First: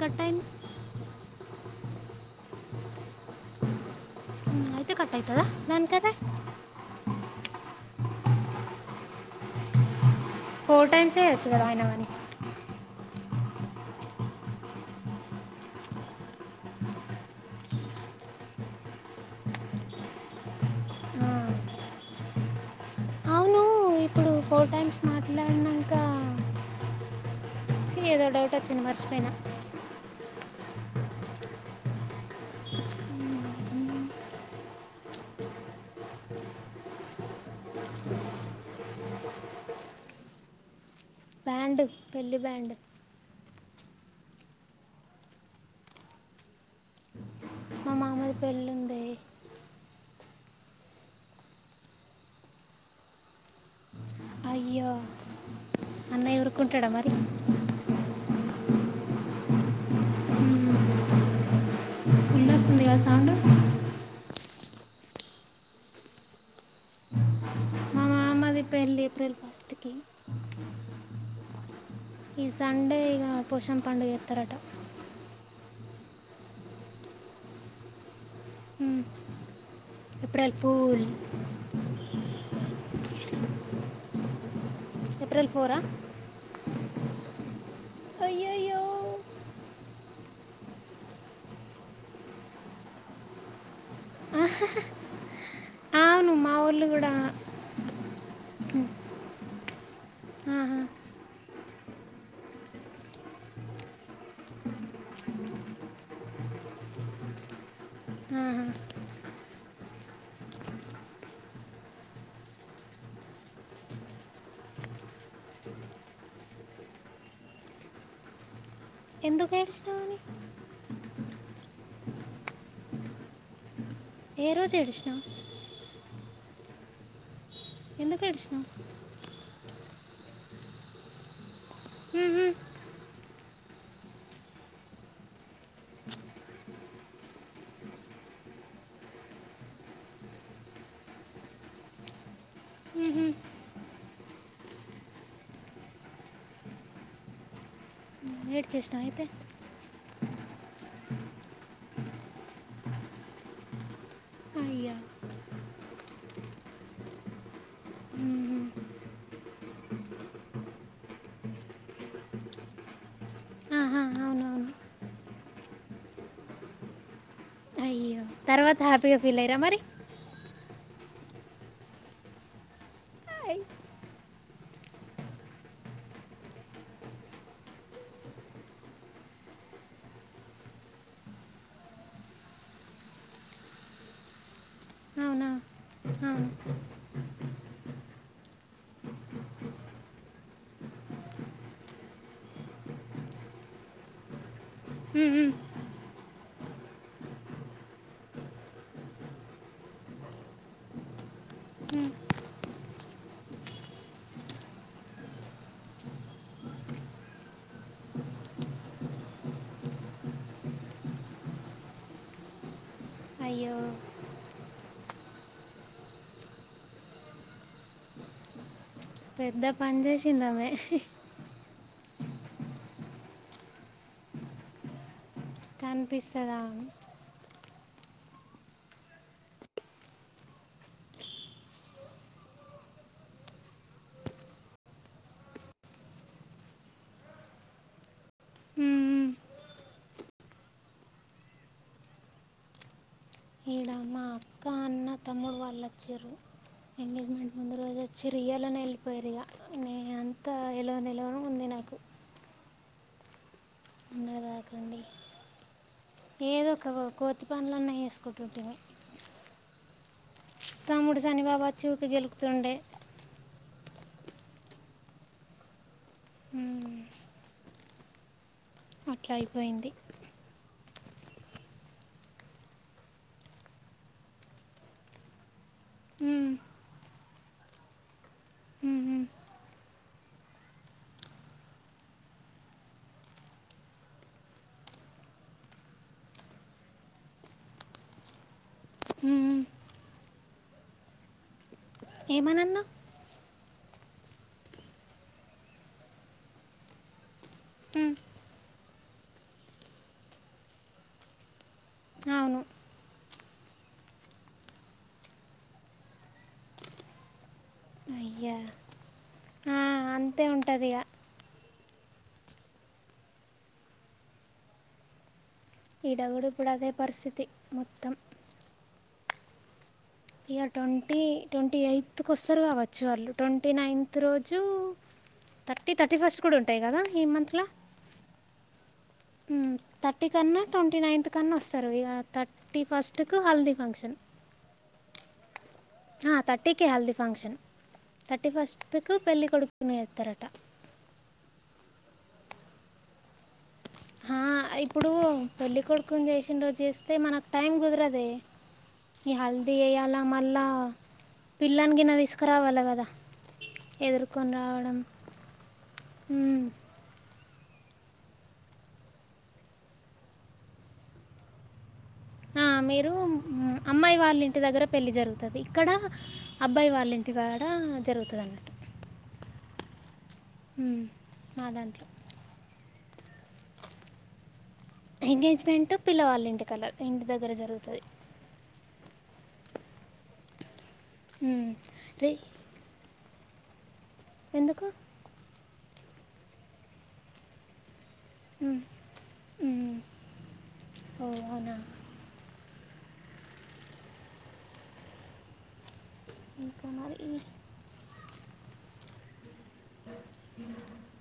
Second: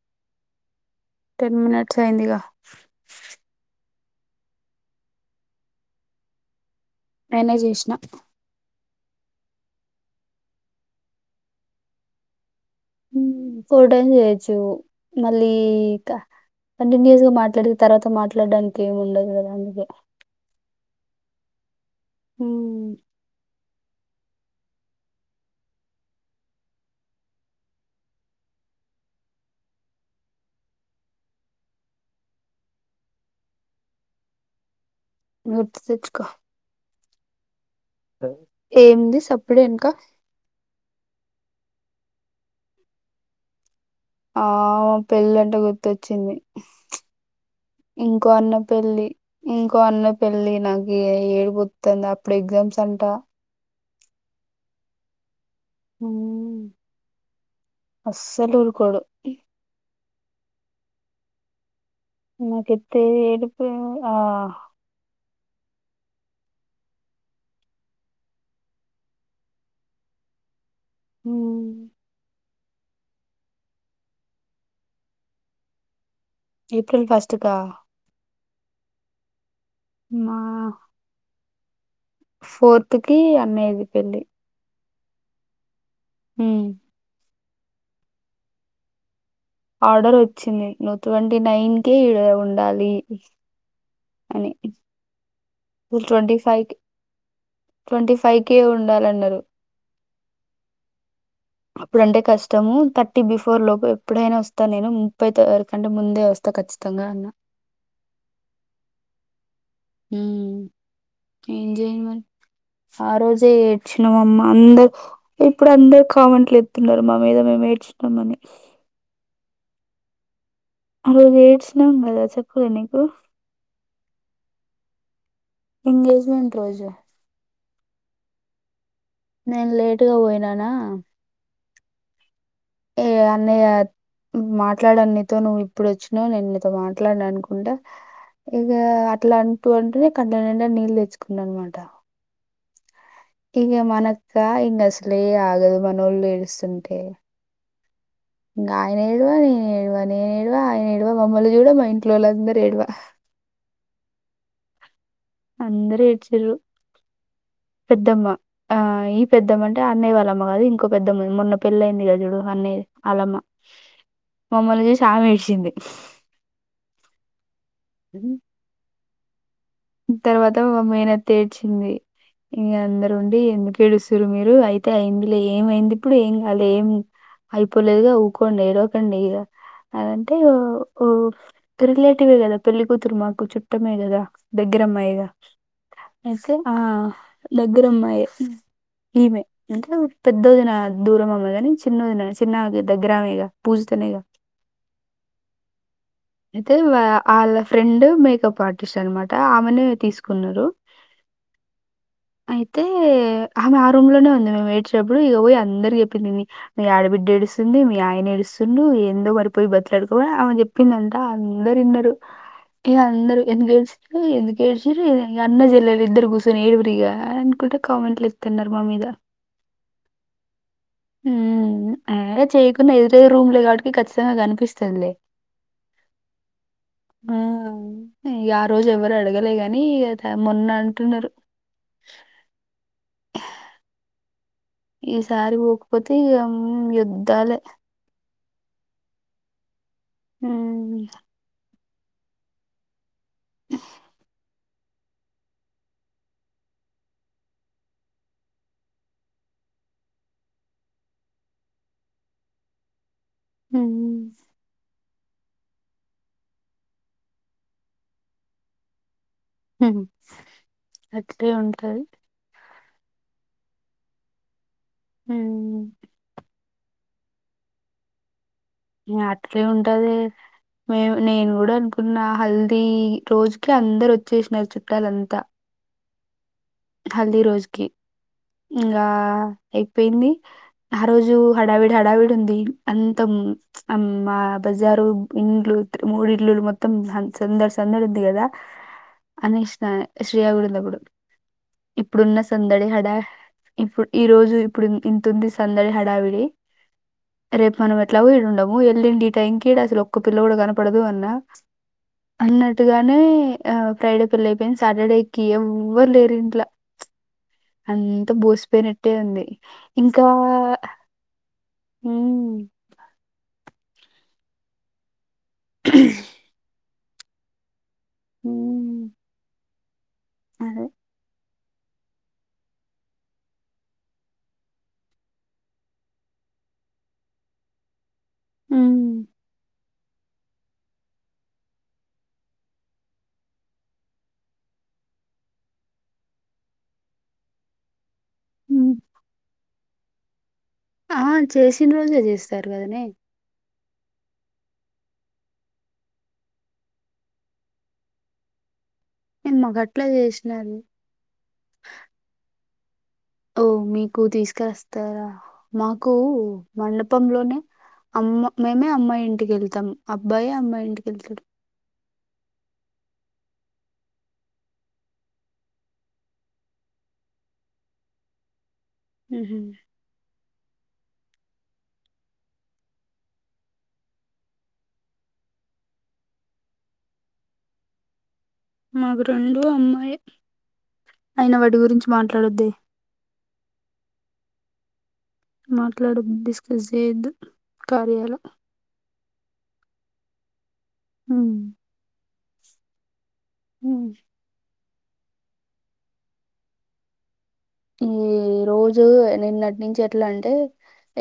కటన్ ten minutes అయిందిగా అయితే కట్టవుతుదా దానికదే నేనే చేసిన ఫోర్ ఫోర్ టైమ్స్ వచ్చు కదా ఆయన కానీ ఫోర్ టైమ్స్ చేయచ్చు మళ్ళీ క కంటిన్యూయస్ గా మాట్లాడి తర్వాత మాట్లాడడానికి ఏమి ఉండదు కదా అందుకే హ అవును ఇప్పుడు ఫోర్ టైమ్స్ మాట్లాడినంక ఏదో డౌట్ వచ్చింది మర్చిపోయిన గుర్తు తెచ్చుకో ఏమింది సప్పుడెనుక బ్యాండ్ పెళ్లి బ్యాండ్ ఆ పెళ్ళంటే గుర్తొచ్చింది మా ఇంకో మామది అన్న పెళ్ళి ఉంది పెళ్లి ఇంకో అన్న పెళ్ళి నాకు ఇగ ఏడుపొస్తుంది అప్పుడు ఎగ్జామ్స్ అంట ఉ కుట్టడ మరి అస్సలు ఊరుకోడు ఫుల్ వస్తుంది కదా మకితే సౌండ్ ఏడుపే ఆ ఫస్ట్ కి హమ్ ఈ సండే ఇక పోశం పండుగ ఎత్తరట ఏప్రిల్ ఫస్ట్ కా. హుమ్మ్. మా ఏప్రిల్ ఫూల్స్. ఫోర్త్ కి అన్నయ్య ది పెళ్లి. ఏప్రిల్ ఫోరా. హుమ్మ్. అయ్యయ్యో. ఆర్డర్ ఓచ్చింది, నువ్ ట్వంటీ నైన్ కే ఈడ ఉండాలి. అని. అవును ట్వంటీ మా ఫైవ్ కి, ఊళ్ళు కూడా ట్వంటీ ఫైవ్ కేే ఉండాలన్నారు. ఆహా, అప్పుడు అంటే కష్టము, థర్టీ బిఫోర్ లోపు. ఎప్పుడైనా వస్తా నేను, ముప్పై తారిక్ కంటే ముందే వస్తా, ఖచ్చితంగా అన్నా. ఆహా. హుమ్మ్ ఏం జేయేను మరి, ఆ రోజే ఏడ్చినావమ్మా అందర్ ఇప్పుడు అందరు కామెంట్లు ఎత్తున్నారు, మా మీద మేము ఏడ్చినాం అని. ఎందుకు ఏడ్చినవ్ నువ్. ఆరోజు ఏడ్చినం కదా చెప్పాలే నీకు. ఏ రోజు ఏడ్సినవ్. ఎంగేజ్మెంట్ రోజు. ఎందుక్ ఏడ్చినావ్. నేన్ లేటుగా పోయినానా. హుహుమ్. ఏ అన్నయ్య మాట్లాడనీతో నువ్వు ఇప్పుడు వచ్చినావు, నేన్ నీతో మాట్లాడాన్ అనుకుంటా, ఇగా అట్లా అంటూ ఉంటేనే కండ్ల నిండా నీళ్ళు తెచ్చుకున్నా అన్నమాట. ఇగా మనక్. కా ఇంగా అసలే ఆగదు మనోళ్ళు ఏడుస్తుంటే. ఇంగా ఆయన ఏడ్చేసినావు అయితే ఏడ్వ, నేన్ ఏడ్వ, నేన్ ఏడ్వ ఆయన ఏడ్వ, మమ్మల్ని చూడ మా ఇన్. ఇంట్లోలందరూ ఏడ్వ. అయ్యా. అందర్ ఏడ్చిండ్రు. పెద్దమ్మ ఆ ఈ పెద్దమ్మంట్. అంటే అన్నయ్య వాళ్లమ్మ కాదు, ఇంకో పెద్దమ్మ మొన్న పెళ్ళి అయింది కద చూడు, ఆ అన్నయ్య ది అలమ్మ ఆహా అవునవును మమ్మల్ని చూసి ఆమె ఏడ్చింది. తర్వాత హ్యాప్. పీగా ఫీల్ అయిన్ర మరి. తర్వాత మా మేనత్త ఏడ్చింది. ఇగా అందరు ఉండి అయ్. ఎందుకు ఏడుస్తున్రు మీరు, అయితే అయింది లే ఏమైంది ఇప్పుడు ఏం కాలే, ఏం అయిపోలేదుగా ఊకోండి ఏడవకండి ఇగా. అనంటే ఇగ ఓ ఓ రిలేటివే కదా పెళ్ళి కూతురు మాకు చుట్టమే కదా. దగ్గరమ్మాయేగా, అవునా అవును అయితే ఆ దగ్గరమ్మాయే ఈమె. పెద్దోదిన దూరం అమ్మాయే కాని, చిన్నోదిన చిన్నమే దగ్గరమేగా పూజితనేగా. మ్మ్మ్. అయితే వా ఆళ్ళ ఫ్రెండ్ మేకప్ ఆర్టిస్ట్ అన్నమాట. ఆమెనే తీసుకున్నారు, అయితే ఆమె ఆ రూమ్ లోనే ఉన్నాది మేము ఏడ్చేటప్పుడు. ఇగా పోయి అందరుకి చెప్పింది. మీ మీ ఆడబిడ్డ ఏడుస్తుంది, మీ ఆయన ఏడుస్తుండు, ఏందో మరి పోయి బ్రతిమిలాడుకో ఆమె చెప్పింది అంట. అందరు ఇన్నారు. ఇగా అందరు ఎందుకు అయ్యో ఏడుస్తుండ్రు ఎందుకు ఏడ్చిండ్రు, ఇగ అన్న జెల్లెలు ఇద్దరు కూర్చొని ఏడువురిగా, అనుకుంట కామెంట్లు ఇత్తూన్నారు మా మీద. పెద్ద పన్ చేసిందమే. ఇగ చేయకున్న, ఎదురేదురు రూమ్లే కాబట్టికి ఖచ్చితంగా కనిపిస్తదిలే. కనిపిస్తదా. హ్మ్. ఇగ ఆ రోజు ఎవరు అడగలే గా, ఇగ త మొన్న అంటున్నారు. ఈసారి పోకపోతే ఇగ యుద్దాలే హమ్ ఇడమా ఇంకా అన్న తమ్ముడు వాళ్ళు అచ్చిండ్రు హ్మ్ ఇంగా రాకండి ఏదో ఒక కోతి పనులన్న చేసుకుంటుంటిమి హమ్ తమ్ముడు శనిబాబా చూపి గెలుకుతుండే హుమ్ అట్లా అట్లే అయిపోయింది ఉంటది మే నేను గూడా అనుకున్నా హల్దీ రోజుకి అందరు వచ్చేసినారు చుట్టాలంతా ఉమ్, హల్దీ రోజుకి ఉమ్, ఇంగా ఉమ్, అయిపోయింది ఆ రోజు హడావిడి హడావిడి ఉంది అంతం మా బజారు ఇండ్లు మూడిడ్లులు మొత్తం సంద సందడి ఉంది కదా ఉమ్, ఉమ్. అనేసిన శ్రీయా కూడా ఉంది అప్పుడు ఇప్పుడున్న సందడి ఏమనన్నావు హడా ఇప్పుడు ఈ రోజు ఇప్పుడు ఇంత ఉంది సందడి హడావిడి రేపు మనం ఉమ్, ఎట్లాగో ఈడుండము వెళ్ళిండి ఈ టైంకి అసలు ఒక్క పిల్ల కూడా కనపడదు అన్నా అవును అన్నట్టుగానే ఆ ఫ్రైడే పెళ్లి అయిపోయింది సాటర్డేకిి ఎవ్వరు లేరు అట్ల అంత అయ్యా బోసిపోయినట్టే ఉంది ఆ, ఇంకా అంతే ఉంటుంది ఇక హుమ్ ఈ డైవ్డు కూడా పరిస్థితి మొత్తం హుమ్ ఇయర్ ట్వంటీ ట్వంటీ ఎయిత్కి వస్తరు కావచ్చు వాళ్ళు ట్వంటీ నైన్త్ రోజు థర్టీ థర్టీ ఫస్ట్ కూడా ఉంటాయి కదా ఈ మంతల హుమ్ థర్టీ కన్నా ట్వంటీ నైన్త్ కన్నా వస్తరు ఇక థర్టీ ఫస్ట్కు హల్దీ ఫంక్షన్ ఆ థర్టీకి హల్దీ ఫంక్షన్ తట్టి హ్మ్ ఫస్ట్కు పెళ్లి కొడుకు ఎన్నో ఎత్తరట ఆ చేసిన రోజే చేస్తరు కదనే ఆ ఇప్పుడు పెళ్ళ కొడుకుని చేసిన రోజు చేస్తే మనకు టైం కుదరదే ఈ నేను హల్దీ మాకు అట్లా చెయ్యాలా మళ్ళా చేసినారు పిల్లాని గిన్న తీసుకరావాల కదా ద ఓ మీకు తీసుకస్తారా మాకు మ్మ్. మండపంలోనే అమ్మ మేమే అమ్మాయి ఇంటికి వెళ్తాం అబ్బాయి అమ్మాయి ఇంటికి వెళ్తరు ఆ మీరు అమ్మాయి వాళ్ళంటి దగ్గర పెళ్ళి జరుగుతది ఇక్కడ అబ్బాయి వాళ్ళింటి కాడా జరుగుతది అన్నట్టు ఉహూ ఉమ్ మా దాంట్లో ఎంగేజ్మెంట్ పిల్లవాళ్ళ ఇంటి కలర్ ఇంటి దగ్గర జరుగుతది మాకు రెండు అమ్మాయే అయిన మ్మ్. వాటి గురించి రే మాట్లాడొద్దే ఎందుకు మాట్లాడు డిస్కస్ జెయ్యద్దు కార్యాల మ్మ్. మ్మ్. ఓ ఔనా మ్మ్ ఇంకామరి ఈ ఈ రోజు నిన్న నించి ఎట్లా అంటే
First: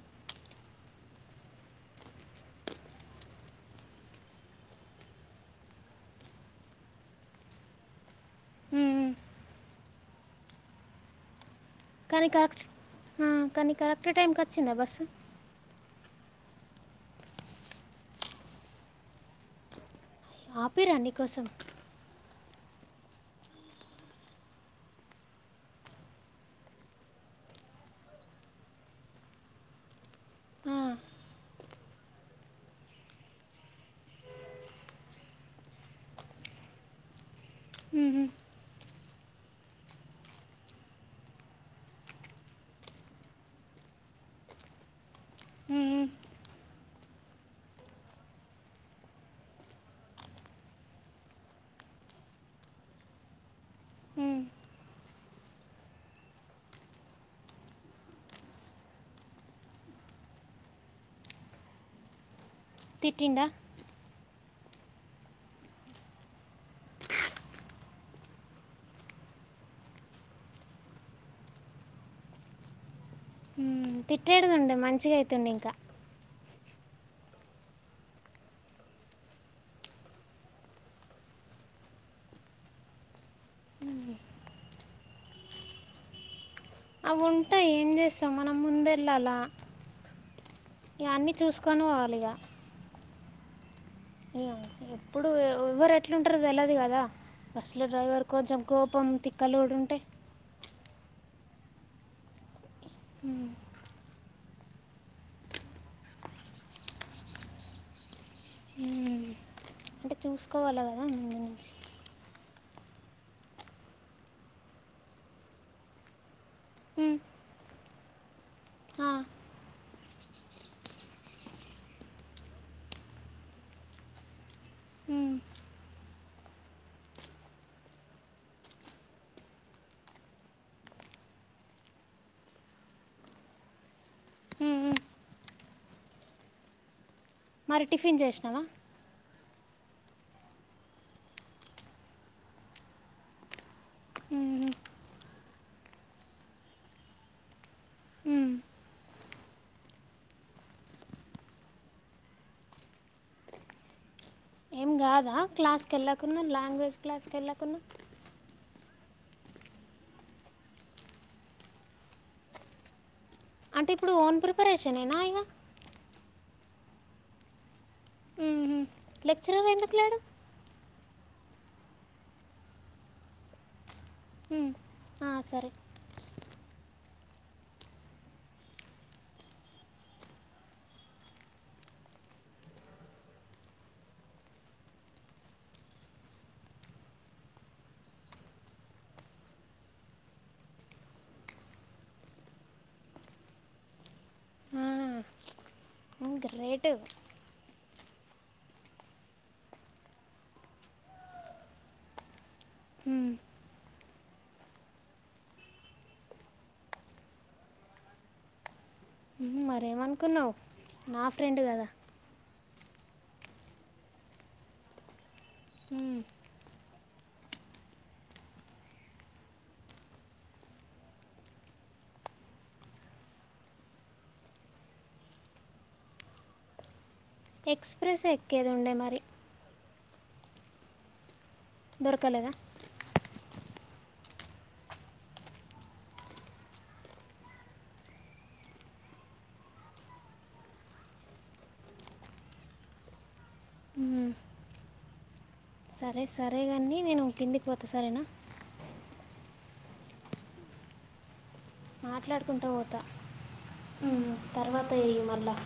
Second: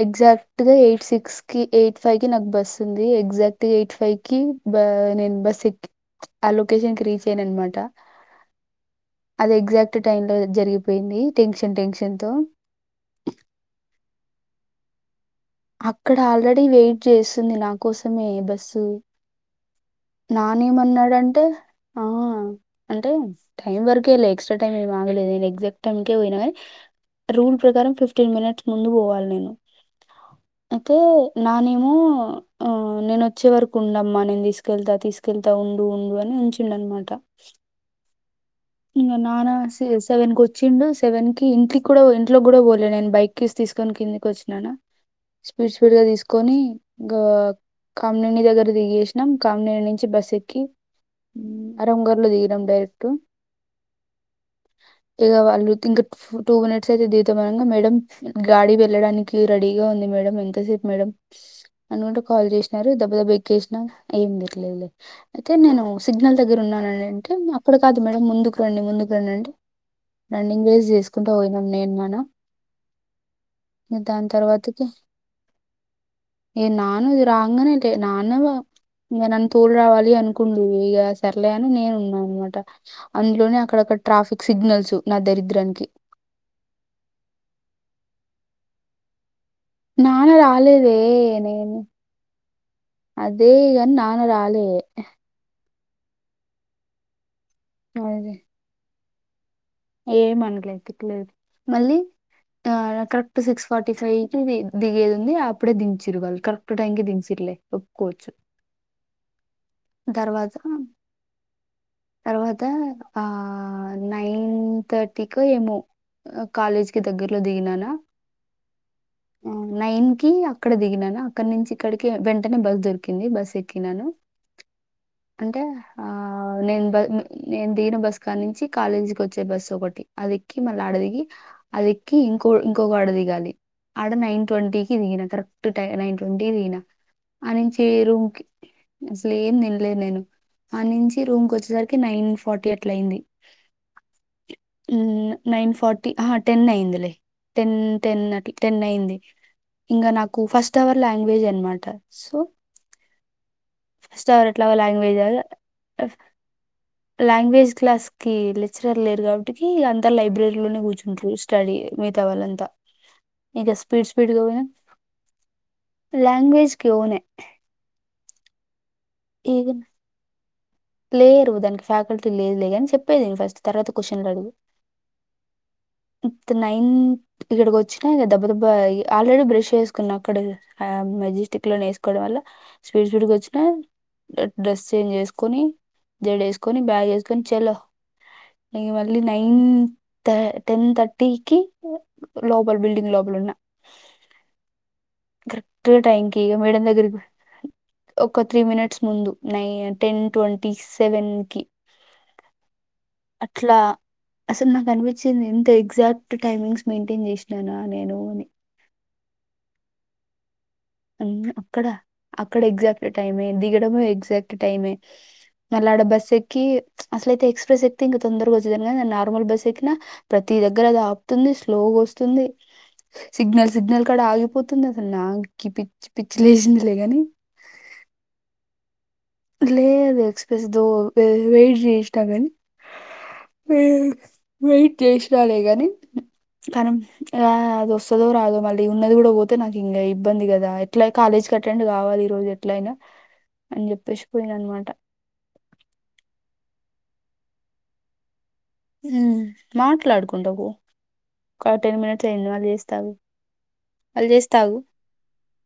ఎగ్జాక్ట్ క్ట్ గా ఎయిట్ సిక్స్ కి ఎయిట్ ఫైవ్ కి నాకు బస్ ఉంది ఎగ్జాక్ట్ ఎయిట్ ఫైవ్ కి నేను బస్ ఎక్ ఆ లొకేషన్ కి రీచ్ ఐన అనమాట మ్మ్. అది ఎగ్జాక్ట్ టైమ్ లో జరిగిపోయింది థింగ్స్ కానీ కరెక్ట్ ఆ కానీ కరెక్ట్ టైం క చ్చిందా బస్సు అక్కడ ఆల్రెడీ వెయిట్ చేస్తుంది నా కోసమే బస్సు ఆపిరా నానేమన్నాడంటే నీకోసం ఆ అంటే టైం వరకే లే ఎక్స్ట్రా టైమ్ ఏం ఆగలేదు నేను ఎగ్జాక్ట్ టైంకే పోయినా కాని రూల్ ప్రకారం ఫిఫ్టీన్ మినిట్స్ ముందు పోవాలి నేను ఆ, ఐతే నానే మో నేనొచ్చే వరకుండమ్మా నేను తీస్ కెళ్తా తీసుకెళ్తా ఉండు ఉండు అని ఉంచిండనమాట ఉహు ఇంకా నాన్న సెవెన్ కొచ్చిండు సెవెన్ కి ఇంటిక్కూడా ఇంట్లోక్కూడా పోలే నేను బైక్ కీస్ తీసుకొని కిందికొచ్చినానా స్పీడ్ స్పీడ్ గా మ్మ్. తీస్కొని ఇంకా కామినేని దగ్గర దిగేసినాం కామినేని నుంచి బస్ ఎక్కి అరంగర్లో దిగినాం డైరెక్ట్ మ్మ్. ఇగ వాళ్ళు ఇంకా టూ మినిట్స్ అయితే దీతా అనగా మేడం గాడి వెళ్ళడానికి రెడీగా ఉంది మేడం ఎంతసేపు మేడం అనుకుంట కాల్ చేసి నారు గబ గబ తిట్టిండా ఎక్కేసినా అయ్యింది లేదులే అయితే నేను సిగ్నల్ దగ్గరున్నానేనంటే అక్కడ కాదు మే ముందుకు రండి ముందుకు రండి అంటే రన్నింగ్ రేస్ చేసుకుంటా పోయినాం నేను నాన్న ఇక దాని తిట్టేడిదుండే తర్వాతకి మంచిగైతుండింక ఏ నాను ఇది రాంగానే లే నాన్న ఇంగ నన్ను తోడు రావాలి అనుకుండు ఇగ సర్లే అని నేను ఉన్నా అనమాట అందులోనే అక్కడక్కడ ట్రాఫిక్ సిగ్నల్స్ నా దరిద్రానికి అవుంటాయి ఏం చేస్తాం మనం ముందెళ్ళాల నాన్న రాలేదే నేను చూసుకొని అదేగన్న ఇగ ఎప్పుడూ ఎవ్వరెట్లుంటరో తెల్వదు గదా బస్ లో డ్రైవర్ కొంచెం కోపం తిక్కలు కూడా ఉంటే ఏ మనలే ఎతుకు లేదు మళ్ళీ ఆ కరెక్ట్ సిక్స్ ఫార్టీ ఫైవ్ తిధి దిగేదుంది అప్పుడే దించిరు వాలు కరెక్ట్ టైం కె దించరలే ఒక్కకోవచ్చు హ అంటే చూసుకోవాలి కదా ముందు నుంచి తర్వాత ఆ నైన్ తర్టీక ఏమో కాలేజ్ కి ఉమ్, దగ్గరలో దిగినానా ఆ నైన్ కి అక్కడ దిగినాను అక్కడ నుంచి ఇక్కడికి వెంటనే బస్ దొరికింది బస్ ఎక్కినాను ఉమ్, అంటే ఆ నేను బ నేను దిగిన బస్ కానుంచి కాలేజీకి వచ్చే బస్సు ఒకటి అది ఎక్కి మళ్ళీ ఆడ దిగి అది ఎక్కి ఇంకో ఇంకొక ఆడ దిగాలలి ఆడ నైన్ ఉమ్, ఉమ్. ట్వంటీకిి దిగిన కరెక్ట్ టై నైన్ ట్వంటీకి దిగిన ఆ నుంచి మరి ఏ టిఫిన్ రూమ్కి చేసినావా లేదు నేను ఆ నుంచి రూమ్ వచ్చేసరికి నైన్ ఫార్టీ అట్లా అయింది ఉమ్, నైన్ ఫార్టీ టెన్ అయిందిలే టెన్ టెన్ ఉమ్. టెన్ అయింది ఇంకా నాకు ఫస్ట్ అవర్ లాంగ్వేజ్ అనమాట సో ఫస్ట్ అవర్ ఎట్లా ఏం కాదా క్లాస్కి లాంగ్వేజ్ వెళ్ళకుంన్నా లాంగ్వేజ్ క్లాస్కి వెళ్లకున్న సార్ లేరు కాబట్టి అంతా లైబ్రరీలోనే కూర్చుంటారు స్టడీ మిగతా వాళ్ళంతా ఇక అంటే స్పీడ్ ఇప్పుడు ఓన్ స్పీడ్గా పోయినా ప్రిపరేషన్ ఏనా ఇగ లాంగ్వేజ్ కి ఓనే ఇగ లెక్చరర్ ఎందుకు లేడు లేరు దానికి ఫ్యాకల్టీ లేదు లే అని చెప్పేది ఫస్ట్ తర్వాత క్వశ్చన్లు అడుగు ఉమ్, ఆ, సరే ఇత్ నైన్ ఇక్కడికి వచ్చినా దెబ్బ దెబ్బ ఆల్రెడీ బ్రష్ వేసుకున్నా అక్కడ మెజెస్టిక్ లోనే వేసుకోవడం వల్ల స్పీడ్ స్పీడ్ వచ్చినా డ్రెస్ చేంజ్ చేసుకొని జడ వేసుకొని బ్యాగ్ వేసుకొని చెలో ఇక మళ్ళీ నైన్ టెన్ థర్టీకి లోపల బిల్డింగ్ లోపల ఉన్న ఆ క్ట్ టైంకి ఇక మేడం గ్రేట్ దగ్గరికి ఒక త్రీ మినిట్స్ ముందు నై టెన్ ట్వంటీ సెవెన్ కి అట్లా అసలు నాకు అనిపించింది ఎంత ఎగ్జాక్ట్ టైమింగ్స్ మెయింటైన్ చేసినానా నేను అని మరి ఏమనుకున్నావ్ అ అక్కడ అక్ అక్కడ ఎగ్జాక్ట్ టైమ్ అయింది దిగడం ఎగ్జాక్ట్ టైమే మల్లడ మ్మ్. బస్సెక్కి అసలయితే ఎక్స్ప్రెస్ ఎక్తే ఇంకా తొందరగా వచ్చేదాను కానీ నార్మల్ బస్ ఎక్కినా ప్రతి దగ్గర అది ఆపుతుంది స్లోగా వస్తుంది సిగ్నల్ సిగ్నల్ కడా ఆగిపోతుంది అసలు నాక్ పిచ్ పిచ్చి లేసిందిలే గానీ ఎక్స్ప్రెస్ ఎక్కేది ఉండే మరి ఏది ఎక్స్ప్రెస్ దో దే వెయిట్ జేష్నగాని దొరకలేదా వెయిట్ చేసలే గాని కానీ అది వస్తుదో రాదో మళ్ళీ ఉన్నది కూడా పోతే నాకు ఇంకా ఇబ్బంది కదా ఎట్లా కాలేజ్కి అటెండ్ కావాలి ఈ రోజు ఎట్ల అయినా అని చెప్పేసి పోయిన అన్నమాట సరే సరేగాండి నేను కిందికి పోతా సరేనా ఉ మాట్లాడుకుంటపో మాట్లాడుకుంటా పోతా మళ్ళీ మ్మ్ చేస్తా ఆగు తర్వాత చెయ్ మళ్ళా